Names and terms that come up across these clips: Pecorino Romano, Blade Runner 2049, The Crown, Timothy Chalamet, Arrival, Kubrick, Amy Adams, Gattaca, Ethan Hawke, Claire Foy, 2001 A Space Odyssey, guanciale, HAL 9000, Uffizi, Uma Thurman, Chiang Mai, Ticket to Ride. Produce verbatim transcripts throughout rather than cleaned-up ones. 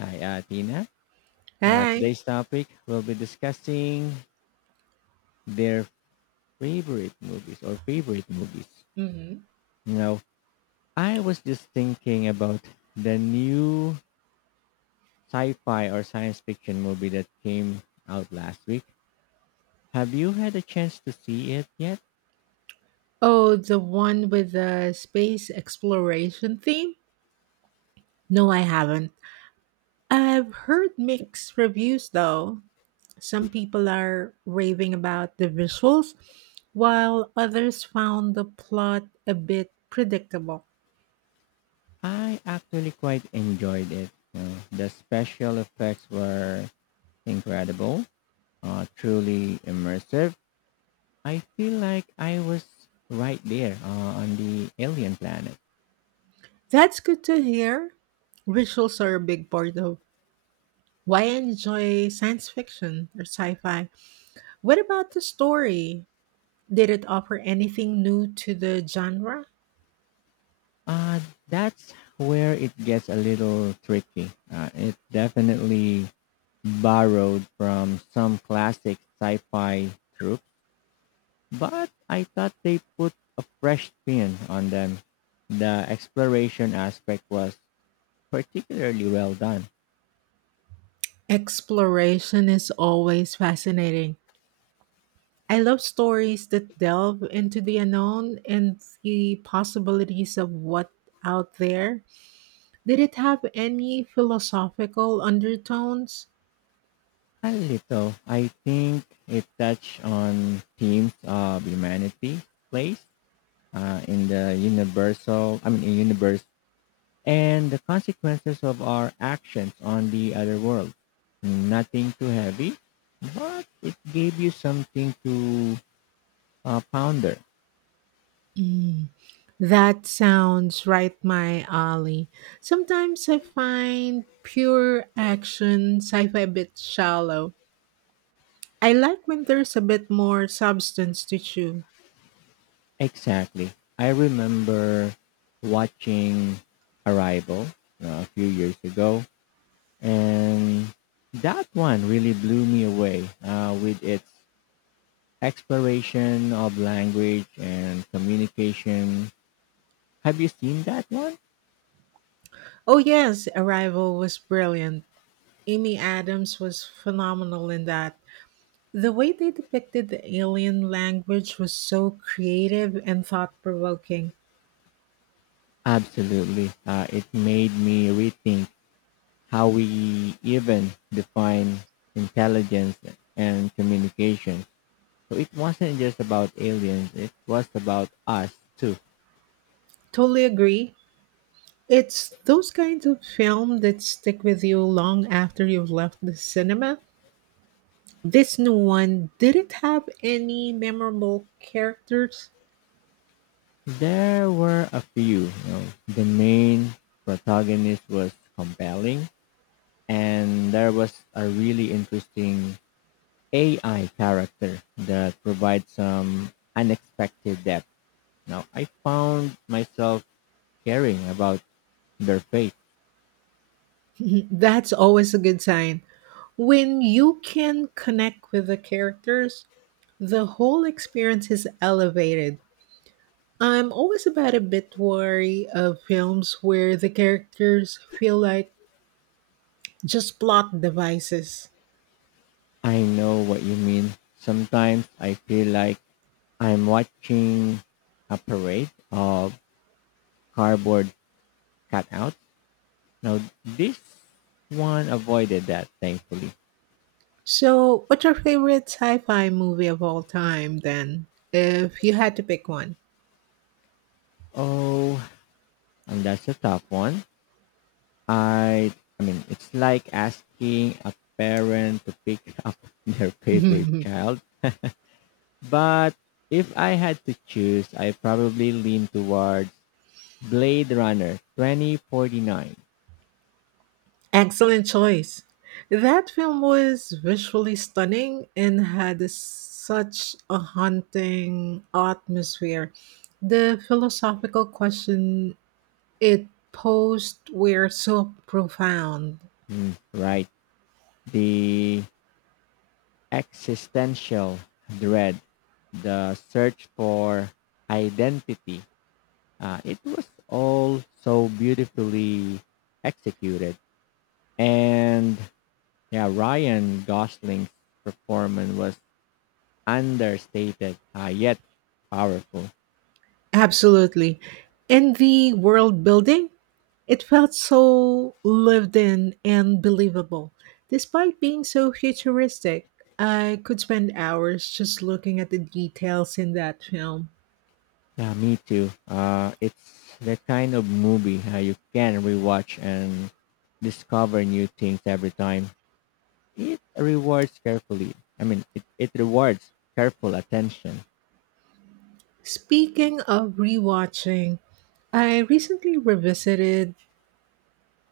Hi, uh, Tina. Uh, Hi. Today's topic we'll be discussing their favorite movies or favorite movies. Hmm. You know, I was just thinking about the new sci-fi or science fiction movie that came out last week. Have you had a chance to see it yet? Oh, the one with the space exploration theme? No, I haven't. I've heard mixed reviews though. Some people are raving about the visuals, while others found the plot a bit predictable. I actually quite enjoyed it. You know, the special effects were incredible, uh, truly immersive. I feel like I was right there uh, on the alien planet. That's good to hear. Visuals are a big part of why I enjoy science fiction or sci fi. What about the story? Did it offer anything new to the genre? Uh, that's where it gets a little tricky. Uh, it definitely borrowed from some classic sci-fi tropes, but I thought they put a fresh spin on them. The exploration aspect was particularly well done. Exploration is always fascinating. I love stories that delve into the unknown and the possibilities of what out there. Did it have any philosophical undertones? A little, I think it touched on themes of humanity, place, uh, in the universal, I mean, universe and the consequences of our actions on the other world. Nothing too heavy, but it gave you something to uh, ponder. Mm, that sounds right my alley. Sometimes I find pure action sci-fi a bit shallow. I like when there's a bit more substance to chew. Exactly. I remember watching Arrival uh, a few years ago, and that one really blew me away uh, with its exploration of language and communication. Have you seen that one? Oh yes, Arrival was brilliant. Amy Adams was phenomenal in that. The way they depicted the alien language was so creative and thought provoking. Absolutely. Uh, it made me rethink how we even define intelligence and communication. So it wasn't just about aliens, it was about us too. Totally agree. It's those kinds of film that stick with you long after you've left the cinema. This new one didn't have any memorable characters. There were a few. You know, the main protagonist was compelling, and there was a really interesting A I character that provides some unexpected depth. Now, I found myself caring about their fate. That's always a good sign. When you can connect with the characters, the whole experience is elevated. I'm always about a bit wary of films where the characters feel like just plot devices. I know what you mean. Sometimes I feel like I'm watching a parade of cardboard cutouts. Now, this one avoided that, thankfully. So, what's your favorite sci fi movie of all time then, if you had to pick one? Oh, and that's a tough one. I, I mean, it's like asking a parent to pick up their favorite child. But if I had to choose, I probably lean towards Blade Runner twenty forty-nine. Excellent choice. That film was visually stunning and had a- such a haunting atmosphere. The philosophical question it posed were so profound. Hmm, right. The existential dread, the search for identity. Uh, it was all so beautifully executed. And yeah, Ryan Gosling's performance was understated, uh, yet powerful. Absolutely. And the world building, it felt so lived in and believable. Despite being so futuristic, I could spend hours just looking at the details in that film. Yeah, me too. Uh, it's the kind of movie uh, you can rewatch and discover new things every time. It rewards carefully. I mean, it, it rewards careful attention. Speaking of rewatching, I recently revisited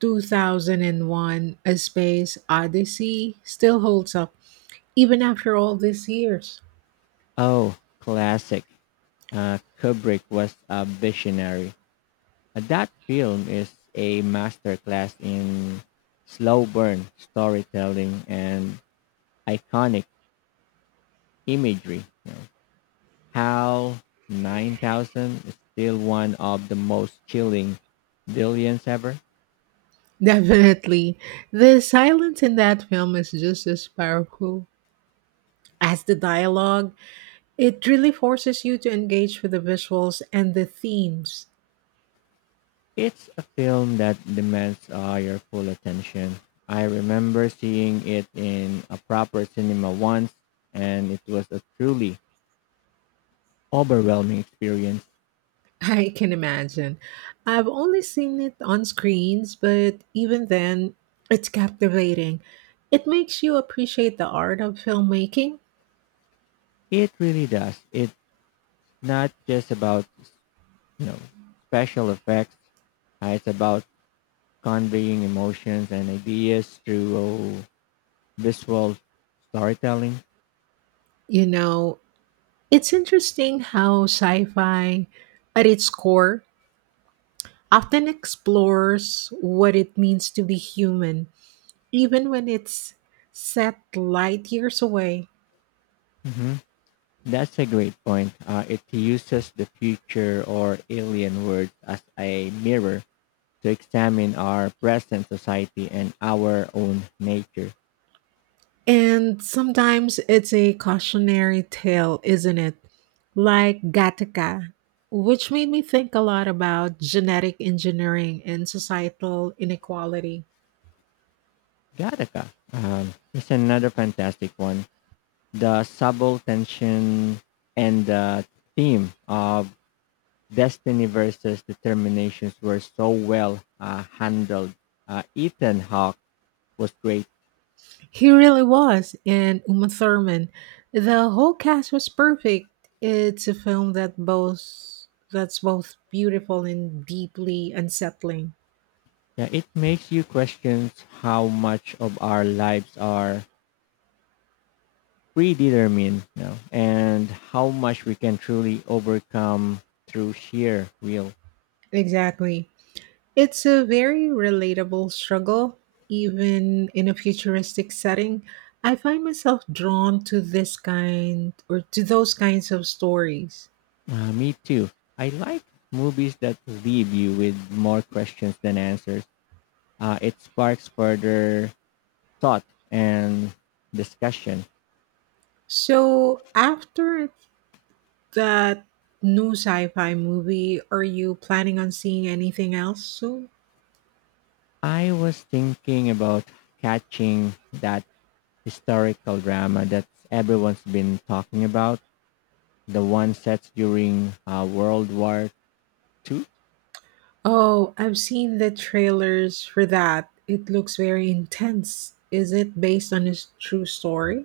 two thousand one A Space Odyssey, still holds up even after all these years. Oh, classic. Uh, Kubrick was a visionary. Uh, That film is a masterclass in slow burn storytelling and iconic imagery. You know, how nine thousand is still one of the most chilling billions ever. Definitely. The silence in that film is just as powerful as the dialogue. It really forces you to engage with the visuals and the themes. It's a film that demands uh, your full attention. I remember seeing it in a proper cinema once, and it was a truly overwhelming experience. I can imagine. I've only seen it on screens, but even then, it's captivating. It makes you appreciate the art of filmmaking. It really does. It's not just about you know special effects. Uh, it's about conveying emotions and ideas through uh, visual storytelling. You know, it's interesting how sci fi, at its core, often explores what it means to be human even when it's set light years away. Hmm. That's a great point. Uh, it uses the future or alien words as a mirror to examine our present society and our own nature. And sometimes it's a cautionary tale, isn't it? Like Gattaca, which made me think a lot about genetic engineering and societal inequality. Gattaca um, is another fantastic one. The subtle tension and the theme of destiny versus determinations were so well uh, handled. Uh, Ethan Hawke was great. He really was, and Uma Thurman. The whole cast was perfect. It's a film that both that's both beautiful and deeply unsettling. Yeah, it makes you question how much of our lives are predetermined, you know, and how much we can truly overcome through sheer will. Exactly. It's a very relatable struggle, even in a futuristic setting. I find myself drawn to this kind or to those kinds of stories. Uh, me too. I like movies that leave you with more questions than answers. Uh, it sparks further thought and discussion. So, after that new sci fi movie, are you planning on seeing anything else soon? I was thinking about catching that historical drama that everyone's been talking about, the one set during uh, World War Two. Oh, I've seen the trailers for that. It looks very intense. Is it based on a s- true story?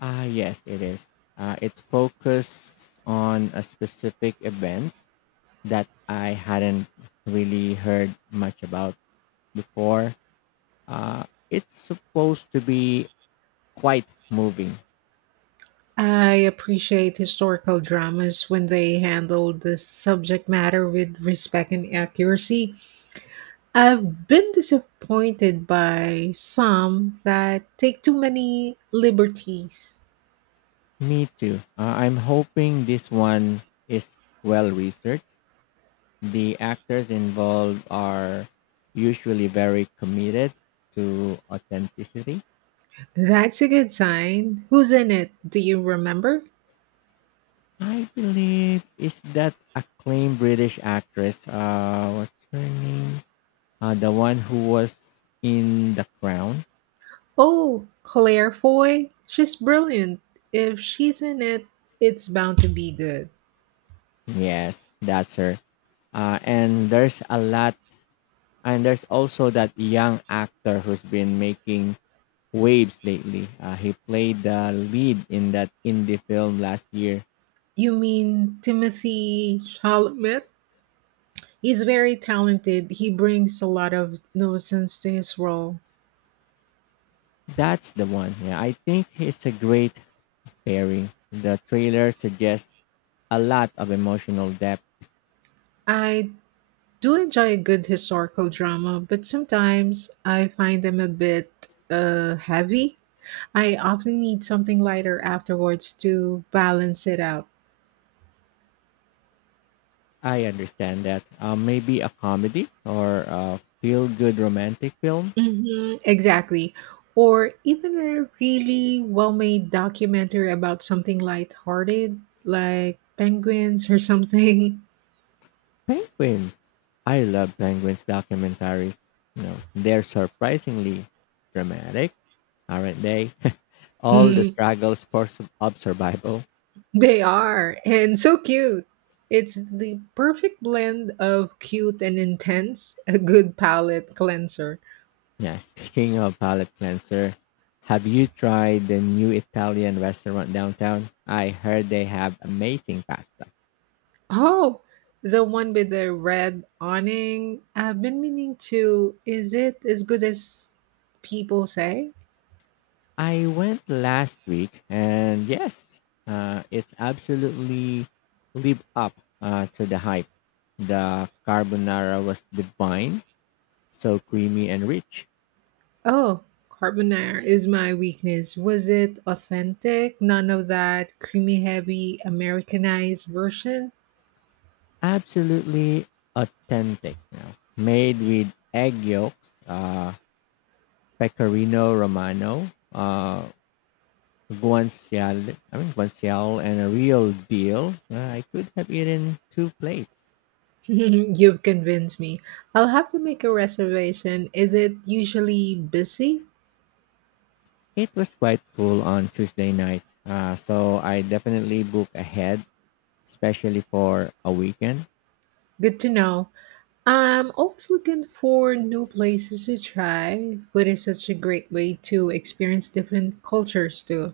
Ah, yes, it is. Uh, it focuses on a specific event that I hadn't really heard much about before. Uh, it's supposed to be quite moving. I appreciate historical dramas when they handle the subject matter with respect and accuracy. I've been disappointed by some that take too many liberties. Me too. Uh, I'm hoping this one is well researched. The actors involved are usually very committed to authenticity. That's a good sign. Who's in it? Do you remember? I believe is that acclaimed British actress. Uh, what's her name? Uh, the one who was in The Crown. Oh, Claire Foy. She's brilliant. If she's in it, it's bound to be good. Yes, that's her. Uh, and there's a lot And there's also that young actor who's been making waves lately. Uh, he played the lead in that indie film last year. You mean Timothy Chalamet? He's very talented. He brings a lot of nuisance to his role. That's the one. Yeah, I think it's a great pairing. The trailer suggests a lot of emotional depth. I do enjoy a good historical drama, but sometimes I find them a bit uh, heavy. I often need something lighter afterwards to balance it out. I understand that. Uh, maybe a comedy or a feel-good romantic film. Hmm, exactly. Or even a really well made documentary about something lighthearted, like penguins or something. Penguins. I love penguins documentaries. You know, they're surprisingly dramatic, aren't they? all the struggles for su- of survival. They are, and so cute. It's the perfect blend of cute and intense, a good palette cleanser. Yeah, speaking of palate cleanser, have you tried the new Italian restaurant downtown? I heard they have amazing pasta. Oh, the one with the red awning. I've been meaning to. Is it as good as people say? I went last week, and yes, uh, it's absolutely live up uh, to the hype. The carbonara was divine, so creamy and rich, Oh, carbonara is my weakness. Was it authentic? None of that creamy, heavy, Americanized version? absolutely authentic. You know, made with egg yolks. Uh, Pecorino Romano, uh, guanciale, I mean guanciale, and a real deal. Uh, I could have eaten two plates. You've convinced me. I'll have to make a reservation. Is it usually busy? It was quite full on Tuesday night, uh, so I definitely book ahead, especially for a weekend. Good to know. I'm always looking for new places to try. Food is such a great way to experience different cultures too.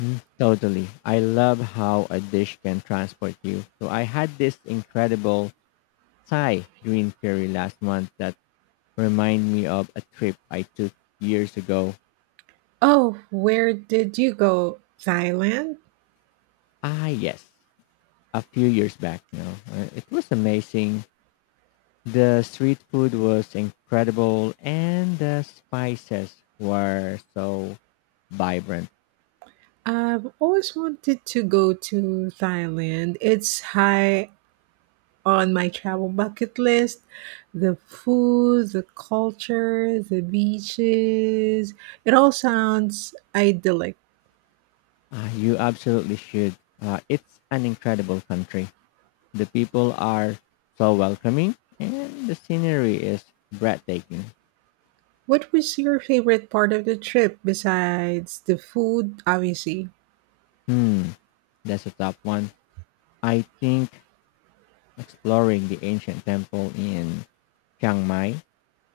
Mm, totally. I love how a dish can transport you. So I had this incredible Thai green curry last month that reminded me of a trip I took years ago. Oh, where did you go? Thailand? Ah, yes, a few years back. You know, Uh, it was amazing. The street food was incredible, and the spices were so vibrant. I've always wanted to go to Thailand. It's high on my travel bucket list. The food, the culture, the beaches. It all sounds idyllic. Uh, you absolutely should. Uh, it's an incredible country. The people are so welcoming, and the scenery is breathtaking. What was your favorite part of the trip besides the food, obviously? Hmm, that's a top one. I think exploring the ancient temple in Chiang Mai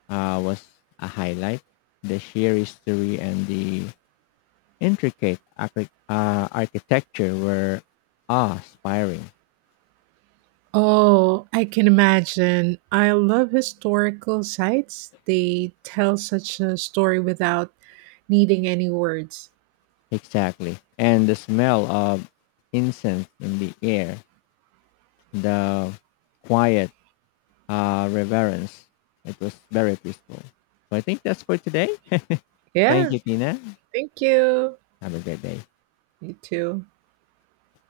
uh, was a highlight. The sheer history and the intricate archi- uh, architecture were awe-inspiring. Oh, I can imagine. I love historical sites. They tell such a story without needing any words. Exactly. And the smell of incense in the air, the quiet uh, reverence, it was very peaceful. So I think that's for today. Thank Yeah, you, Tina. thank you. Have a great day. You too.